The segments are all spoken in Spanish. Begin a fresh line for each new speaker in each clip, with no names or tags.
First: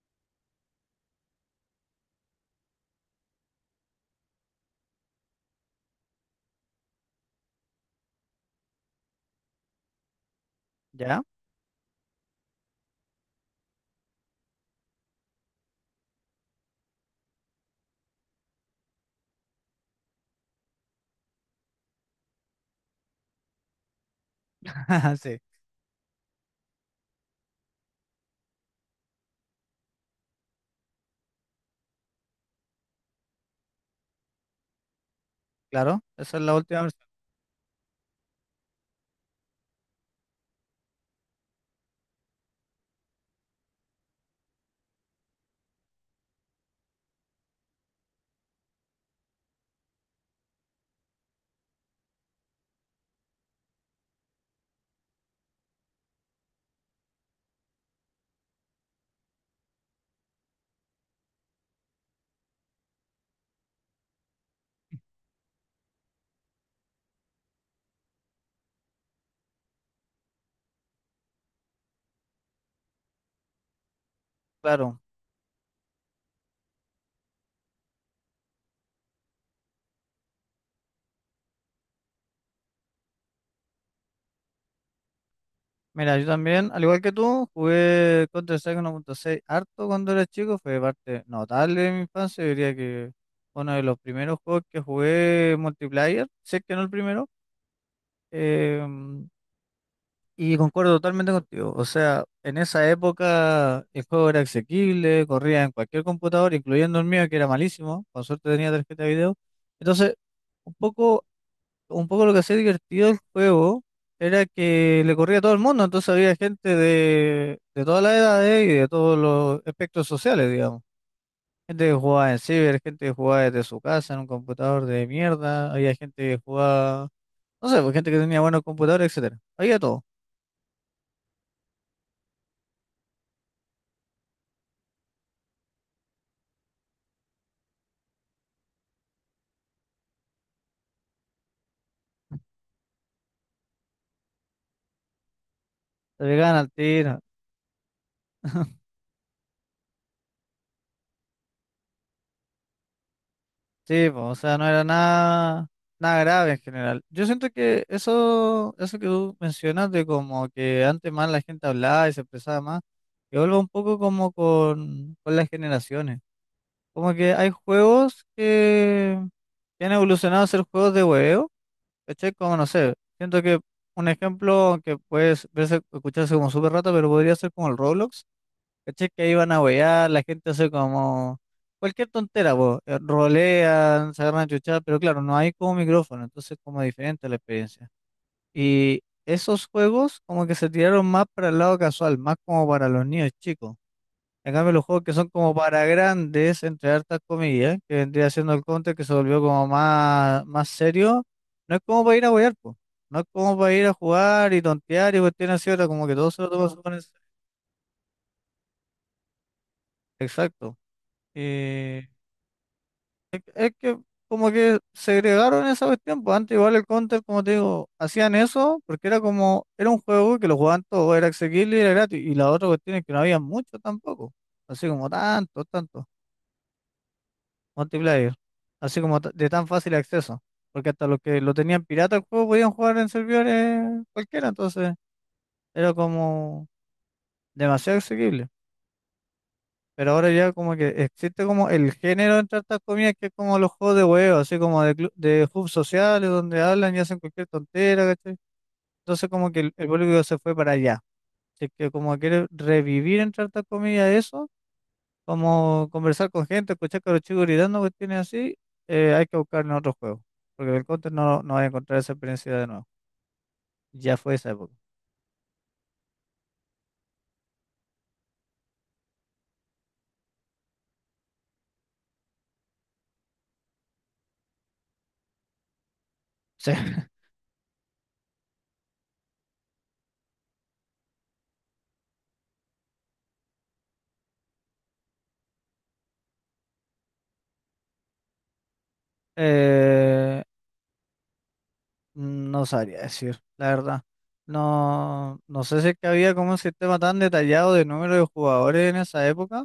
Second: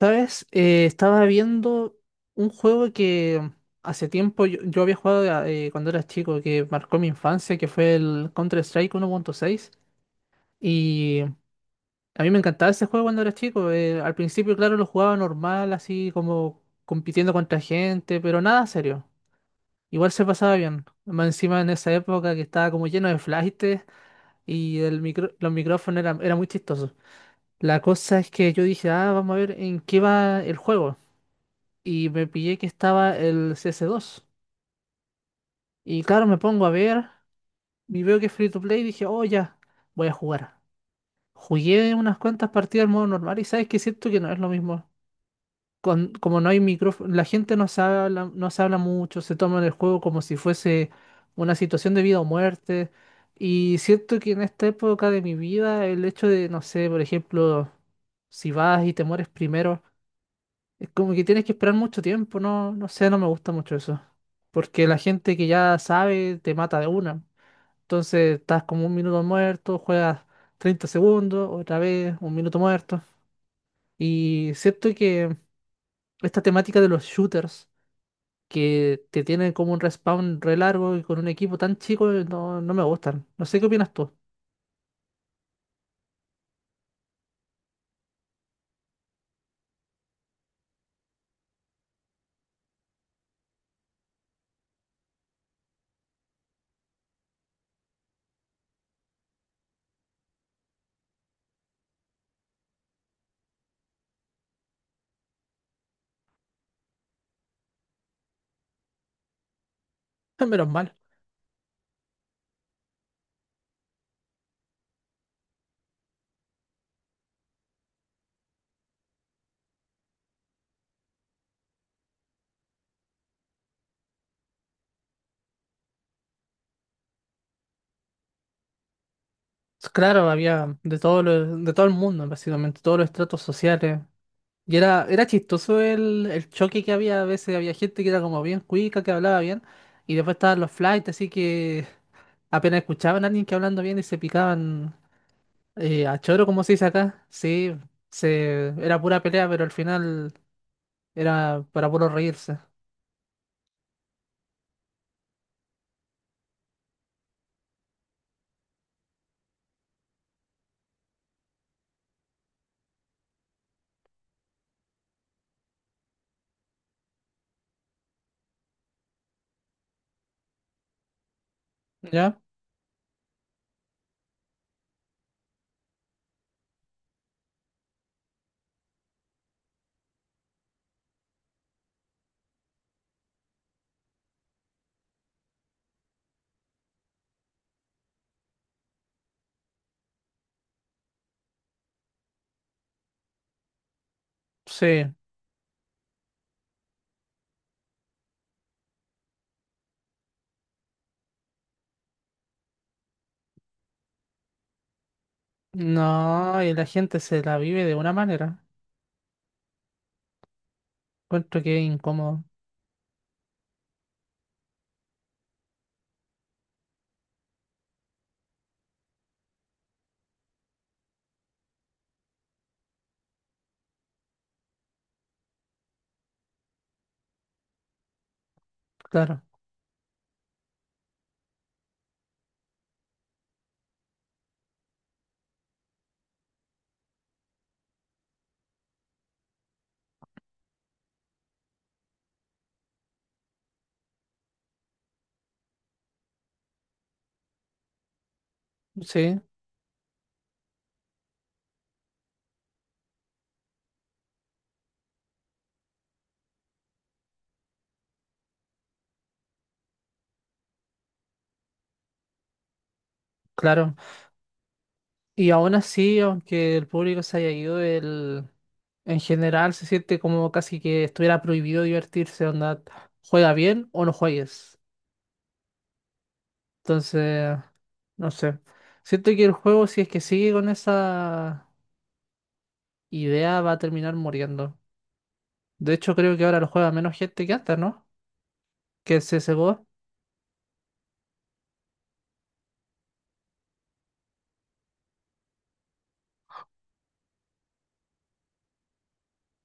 ¿Sabes? Estaba viendo un juego que hace tiempo yo había jugado cuando era chico, que marcó mi infancia, que fue el Counter-Strike 1.6. Y
¿Ya?
a mí me encantaba ese juego cuando era chico. Al principio, claro, lo jugaba normal, así como compitiendo contra gente, pero nada serio. Igual se pasaba bien. Más encima en esa época que estaba como lleno de flashtes y
Sí,
los micrófonos eran, era muy chistosos. La cosa es que yo dije, ah, vamos a ver en qué va el juego. Y me pillé que estaba el CS2.
claro.
Y claro,
Esa
me
es la
pongo a
última versión,
ver y veo que es free to play y dije, oh, ya, voy a jugar. Jugué unas cuantas partidas en modo normal y sabes que siento que no es lo mismo. Como no hay micrófono, la gente no se habla, no se habla mucho, se toma el juego como si fuese una situación de vida o muerte. Y siento que en esta época de mi vida, el hecho de, no sé, por ejemplo, si vas y te mueres primero. Es como que tienes que esperar mucho tiempo, no, no sé, no me gusta mucho eso. Porque la gente que ya sabe te mata de una. Entonces estás como un minuto muerto, juegas 30 segundos, otra vez un minuto muerto. Y siento
claro.
que esta temática de los shooters, que te tienen como un respawn re largo y con un equipo tan chico, no, no me gustan. No sé qué opinas tú.
Mira, yo también, al igual que tú, jugué Counter-Strike 1.6 harto cuando era chico. Fue parte notable de mi infancia. Yo diría que uno de los primeros juegos que jugué multiplayer, sé que no el primero. em, y concuerdo totalmente contigo. O sea, en esa época el juego era asequible, corría en cualquier computador, incluyendo el mío, que era malísimo. Con suerte tenía tarjeta de video. Entonces,
Menos
un
mal.
poco un poco lo que hacía divertido el juego era que le corría a todo el mundo, entonces había gente de todas las edades y de todos los espectros sociales, digamos. Gente que jugaba en ciber, gente que jugaba desde su casa en un computador de mierda, había gente que jugaba, no sé, pues gente que tenía buenos computadores, etcétera. Había todo.
Claro, había de todo de todo el mundo, básicamente, todos los estratos sociales. Y era chistoso el choque que había. A veces había gente que era como bien cuica, que hablaba bien. Y después estaban los flights, así que apenas escuchaban a alguien que hablando bien y se picaban a
Se
choro,
pegaban
como
al
se dice
tiro.
acá. Sí, era pura pelea, pero al final era para puro reírse.
Sí, po, o sea, no era nada, nada grave en general. Yo siento que eso que tú mencionas de como que antes más la gente hablaba y se expresaba más, que vuelve un poco como con las generaciones. Como que hay juegos que han evolucionado a ser juegos de hueveo, ¿cachai?
¿Ya?
Como no sé, siento que un ejemplo que puede verse, escucharse como súper rata, pero podría ser como el Roblox. ¿Cachai? Que ahí van a huear, la gente hace como cualquier tontera, po, rolean, se agarran a chuchar, pero claro, no hay como micrófono, entonces como diferente la experiencia. Y esos juegos como que se tiraron más para el lado casual, más como para los niños chicos. En cambio, los
Sí.
juegos que son como para grandes, entre hartas comillas, que vendría siendo el Counter, que se volvió como más, más serio, no es como para ir a huear, po. No es como para ir a jugar y tontear y cuestiones así, ahora como que todo se lo
No,
toma
y la
súper en
gente
serio.
se la vive de una manera.
Exacto.
Encuentro que es
Eh,
incómodo.
Es que como que segregaron esa cuestión, pues antes igual el Counter, como te digo, hacían eso porque era como, era un juego que lo jugaban todos, era accesible y era gratis, y la otra cuestión es que no había mucho tampoco, así como tanto, tanto, multiplayer, así como ta-
Claro.
de tan fácil acceso, porque hasta los que lo tenían pirata el juego podían jugar en servidores cualquiera, entonces era como demasiado accesible. Pero ahora ya como que existe como el género entre estas comidas que es como los juegos de huevo, así como de, clu- de hubs sociales donde hablan y hacen cualquier tontera, ¿cachai? Entonces
Sí,
como que el público se fue para allá. Así que como quiere revivir entre estas comidas eso, como conversar con gente, escuchar que los chicos gritando cuestiones así, hay que buscar en otro juego. Porque en el counter no, no va a encontrar esa experiencia de nuevo.
claro.
Ya fue esa época.
Y aún así, aunque el público se haya ido, el, en general se siente como casi que estuviera prohibido divertirse, onda, juega bien o no juegues. Entonces, no sé. Siento que el juego, si es que sigue con esa idea, va a terminar muriendo. De hecho, creo que ahora lo juega menos gente que antes, ¿no? Que el
Sí.
CSGO.
No sabría decir, la verdad. No, no sé si es que había como un sistema tan detallado de número de jugadores en esa época,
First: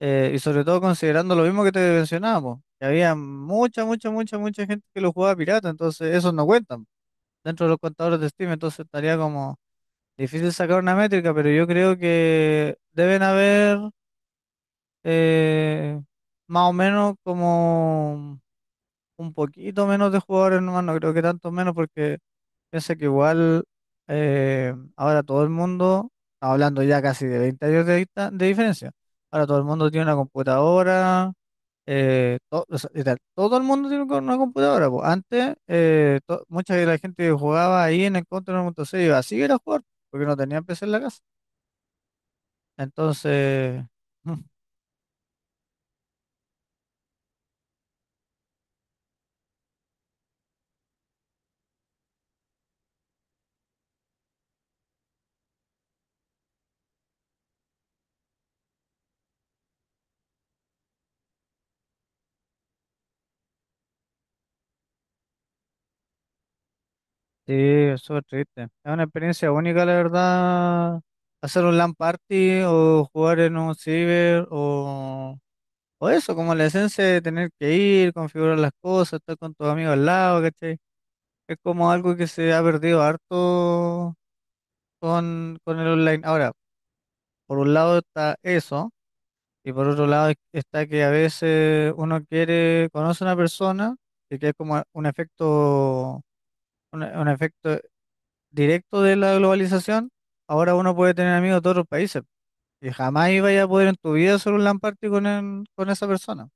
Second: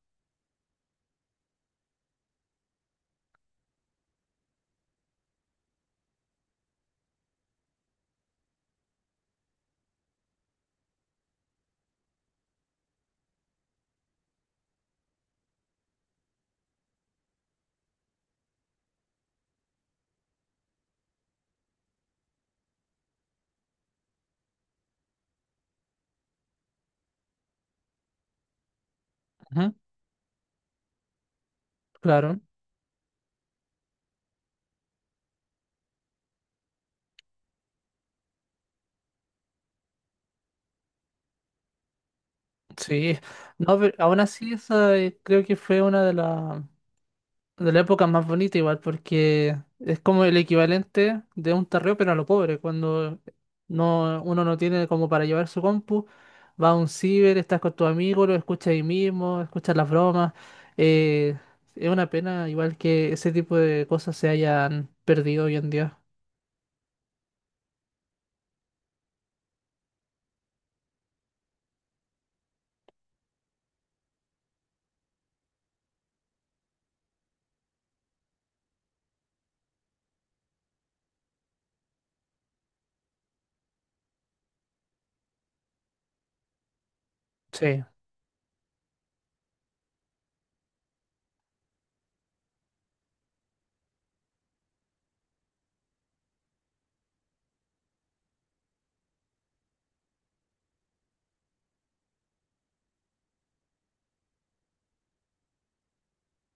y sobre todo considerando lo mismo que te mencionábamos, que había mucha, mucha, mucha, mucha gente que lo jugaba pirata, entonces esos no cuentan dentro de los contadores de Steam, entonces estaría como difícil sacar una métrica, pero yo creo que deben haber eh, más o menos como un poquito menos de jugadores nomás, no creo que tanto menos porque piensa que igual ahora todo el mundo, hablando ya casi de 20 años de, dista- de diferencia, ahora todo el
Ujú.
mundo tiene una computadora,
Claro.
to- o sea, literal, todo el mundo tiene co- una computadora, po. Antes, to- mucha de la gente que jugaba ahí en el Counter 1.6 iba así era a jugar, porque no tenían PC en la casa.
Sí. No,
Entonces,
pero aún así, esa creo que fue una de las. De la época más bonita igual, porque es como el equivalente de un tarreo, pero a lo pobre, cuando no, uno no tiene como para llevar su compu, va a un ciber, estás con tus amigos, lo escuchas ahí mismo, escuchas las bromas. eh, es una pena igual que ese tipo de cosas se hayan perdido hoy en día.
sí, es súper triste. Es una experiencia única, la verdad, hacer un LAN party o jugar en un ciber o... O eso, como la esencia de tener que ir, configurar las cosas, estar con tus amigos al lado, ¿cachai? Es como algo que se ha perdido harto con el online. Ahora, por un
Sí,
lado está eso, y por otro lado es- está que a veces uno quiere, conoce a una persona, y que es como un efecto, un efecto directo de la globalización. Ahora uno puede tener amigos de otros países, y jamás iba a poder en tu vida hacer un LAN party con, el- con esa persona.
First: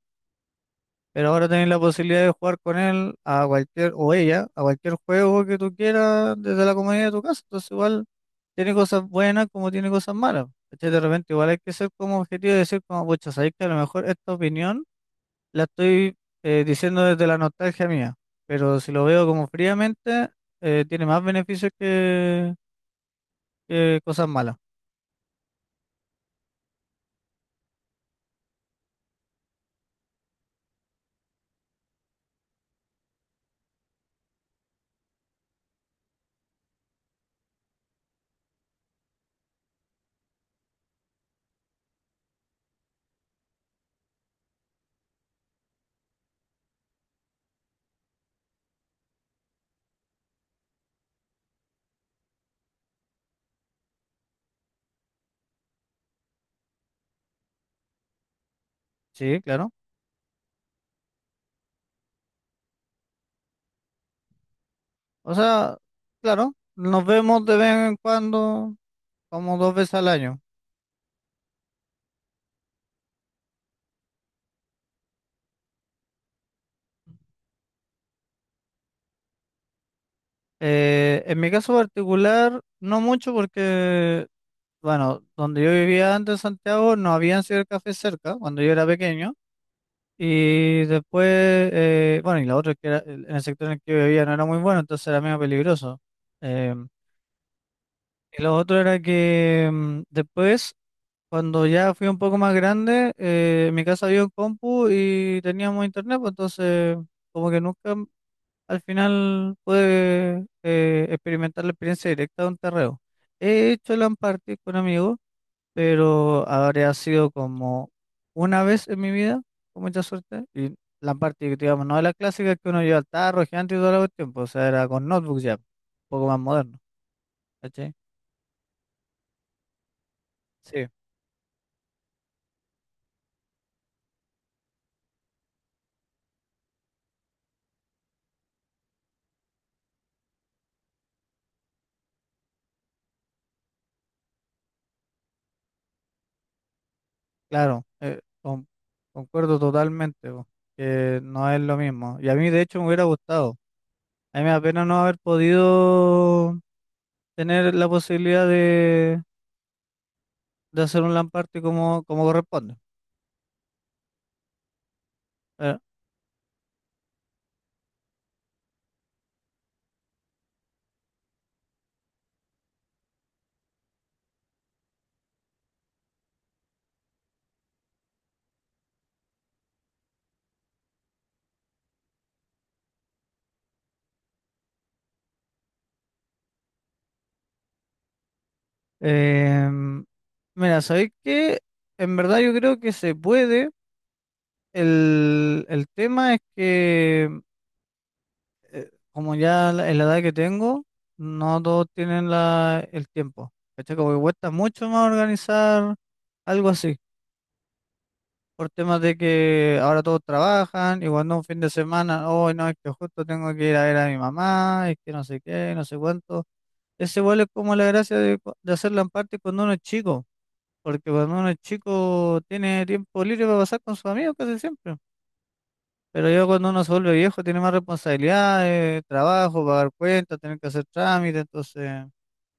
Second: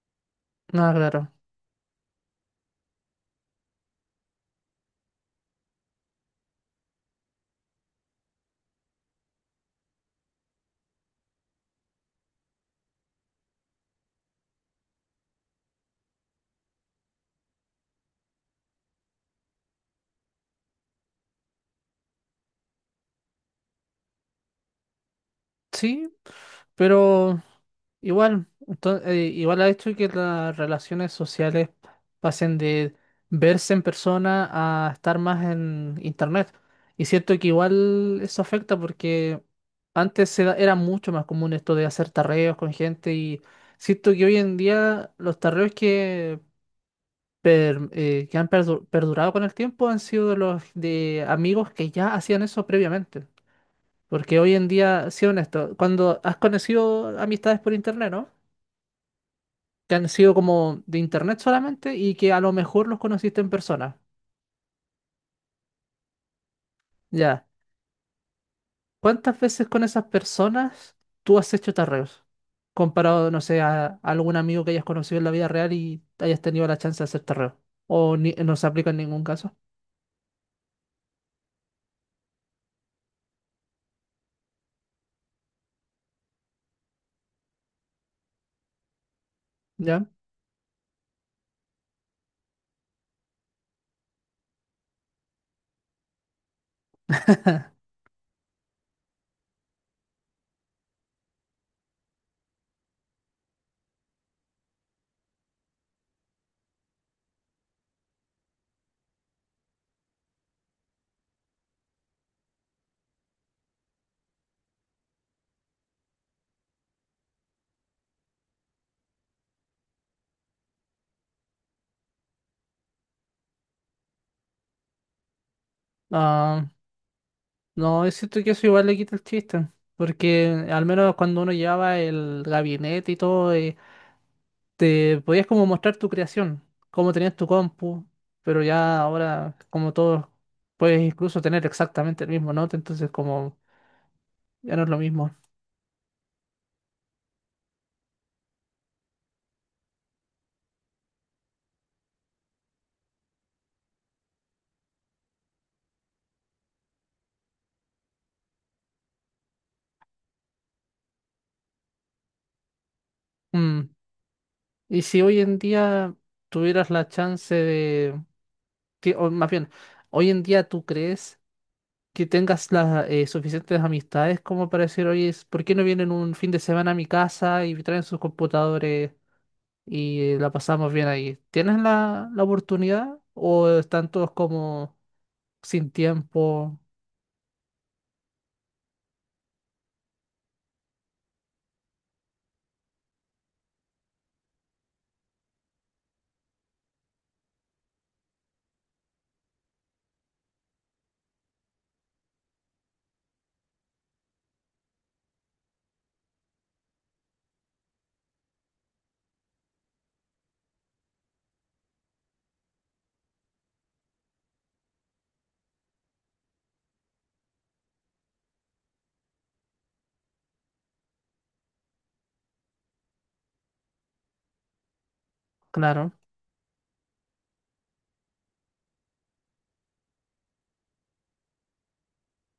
nada,
Pero
claro.
ahora tenés la posibilidad de jugar con él a cualquier, o ella, a cualquier juego que tú quieras desde la comodidad de tu casa. Entonces igual tiene cosas buenas como tiene cosas malas. ¿Cachai? De repente igual hay que ser como objetivo y decir como, pucha, sabéis que a lo mejor esta opinión la estoy diciendo desde la nostalgia mía. Pero si lo veo como fríamente, tiene más beneficios que cosas malas.
Sí, pero igual, igual ha hecho que las relaciones sociales pasen de verse en persona a estar más en internet. Y siento que igual eso afecta porque antes era mucho más común esto de hacer tarreos con gente y siento que hoy en día los tarreos que, que han perdurado con el tiempo han sido de los de amigos que ya hacían eso previamente. Porque hoy en día, sí honesto, cuando has conocido amistades por internet, ¿no?
Sí, claro.
Que han sido como de internet solamente y que a lo mejor los conociste en persona.
O sea, claro, nos
Ya.
vemos de vez en cuando,
¿Cuántas
como
veces
dos
con
veces
esas
al año.
personas tú has hecho tarreos? Comparado, no sé, a algún amigo que hayas conocido en la vida real y hayas tenido la chance de hacer tarreo. O no se aplica en ningún caso.
En mi caso particular, no mucho porque, bueno, donde yo vivía antes en Santiago no habían cibercafés cerca cuando yo era pequeño.
¿Ya?
Y después, bueno, y la otra es que era- en el sector en el que yo vivía no era muy bueno, entonces era medio peligroso. Eh, y lo otro era que después, cuando ya fui un poco más grande, en mi casa había un compu y teníamos internet, pues entonces como que nunca al final pude experimentar la experiencia directa de un terreo. He hecho LAN party con amigos, pero habría sido como una vez en mi vida, con mucha suerte. Y LAN party, digamos, no de las clásicas que uno lleva al tarro, gigante y todo el tiempo o sea, era con notebook ya, un poco más
Ah,
moderno, ¿cachai?
no, es cierto que eso igual le quita el chiste. Porque al
Sí,
menos cuando uno llevaba el gabinete y todo, te podías como mostrar tu creación, cómo tenías tu compu, pero ya ahora como todos puedes incluso tener exactamente el mismo note, entonces como ya no es lo mismo.
claro, con- concuerdo totalmente, po, que no es lo mismo. Y a mí, de hecho, me hubiera gustado. A mí me da pena no haber podido tener la posibilidad de hacer un lamparte como, como corresponde.
Mm. Y si hoy en
¿Verdad?
día tuvieras la chance de, o más bien, hoy en día tú crees que tengas las suficientes amistades como para decir, oye, ¿por qué no vienen un fin de semana a mi casa y traen sus computadores? Y la pasamos bien ahí. ¿Tienes la oportunidad o están todos como sin tiempo,
Em, mira, ¿sabéis qué? En verdad yo creo que se puede. El tema es que, como ya la- en la edad que tengo, no todos tienen la, el tiempo. ¿Cachai? Como que cuesta mucho más organizar algo así. Por temas de que ahora todos trabajan y cuando un fin de semana, hoy no, es que justo tengo que ir a ver a mi mamá, es que no sé qué, no sé cuánto. Ese igual es como la gracia de, cu- de hacerla en parte cuando uno es chico, porque cuando uno es chico tiene tiempo libre para pasar con sus amigos casi siempre.
claro.
Pero ya cuando uno se vuelve viejo tiene más responsabilidades, trabajo, pagar cuentas, tener que hacer trámites, entonces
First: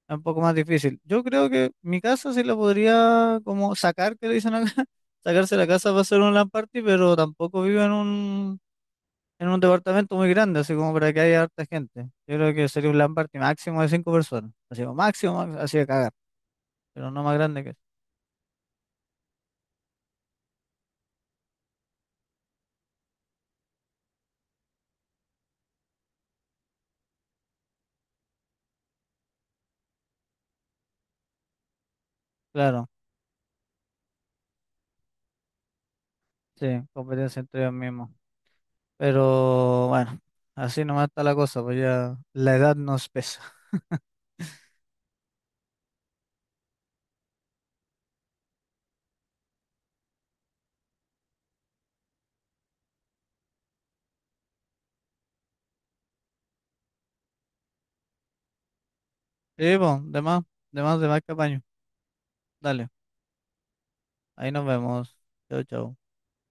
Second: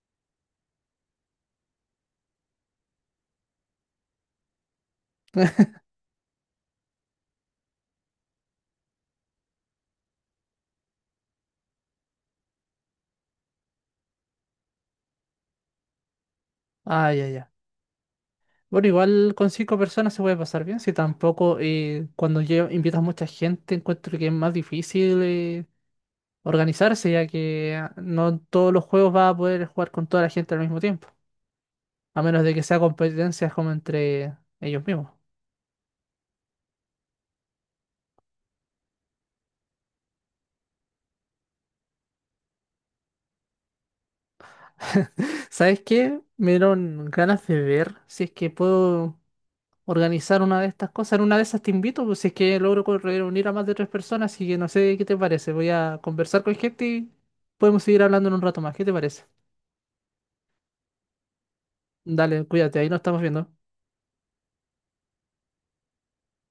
es un poco más difícil. Yo creo que mi casa sí la podría como sacar, que le dicen acá, sacarse la casa para hacer un LAN party, pero tampoco vivo en un departamento muy grande, así como para que haya harta gente. Yo creo que sería un LAN party máximo de 5 personas, así como máximo, máximo, así de cagar.
Ah,
Pero no
ya,
más
ya.
grande que...
Bueno, igual con cinco personas se puede pasar bien, si tampoco cuando invitas mucha gente encuentro que es más difícil organizarse, ya que ah, no todos los juegos vas a poder jugar con toda la gente al mismo tiempo, a menos de que sea
Claro,
competencias como entre ellos mismos.
sí, competencia entre ellos mismos. Pero bueno, así nomás está la cosa, pues ya la edad nos pesa.
¿Sabes qué? Me dieron ganas de ver si es que puedo organizar una de estas cosas. En una de esas te invito, pues si es que logro reunir a más de tres personas, así que no sé qué te parece. Voy a conversar con gente y podemos seguir hablando en un rato más. ¿Qué te parece?
Sí, pues, de más, de más, de más que apaño.
Dale, cuídate, ahí
Dale,
nos estamos viendo.
ahí nos vemos. Chau, chau.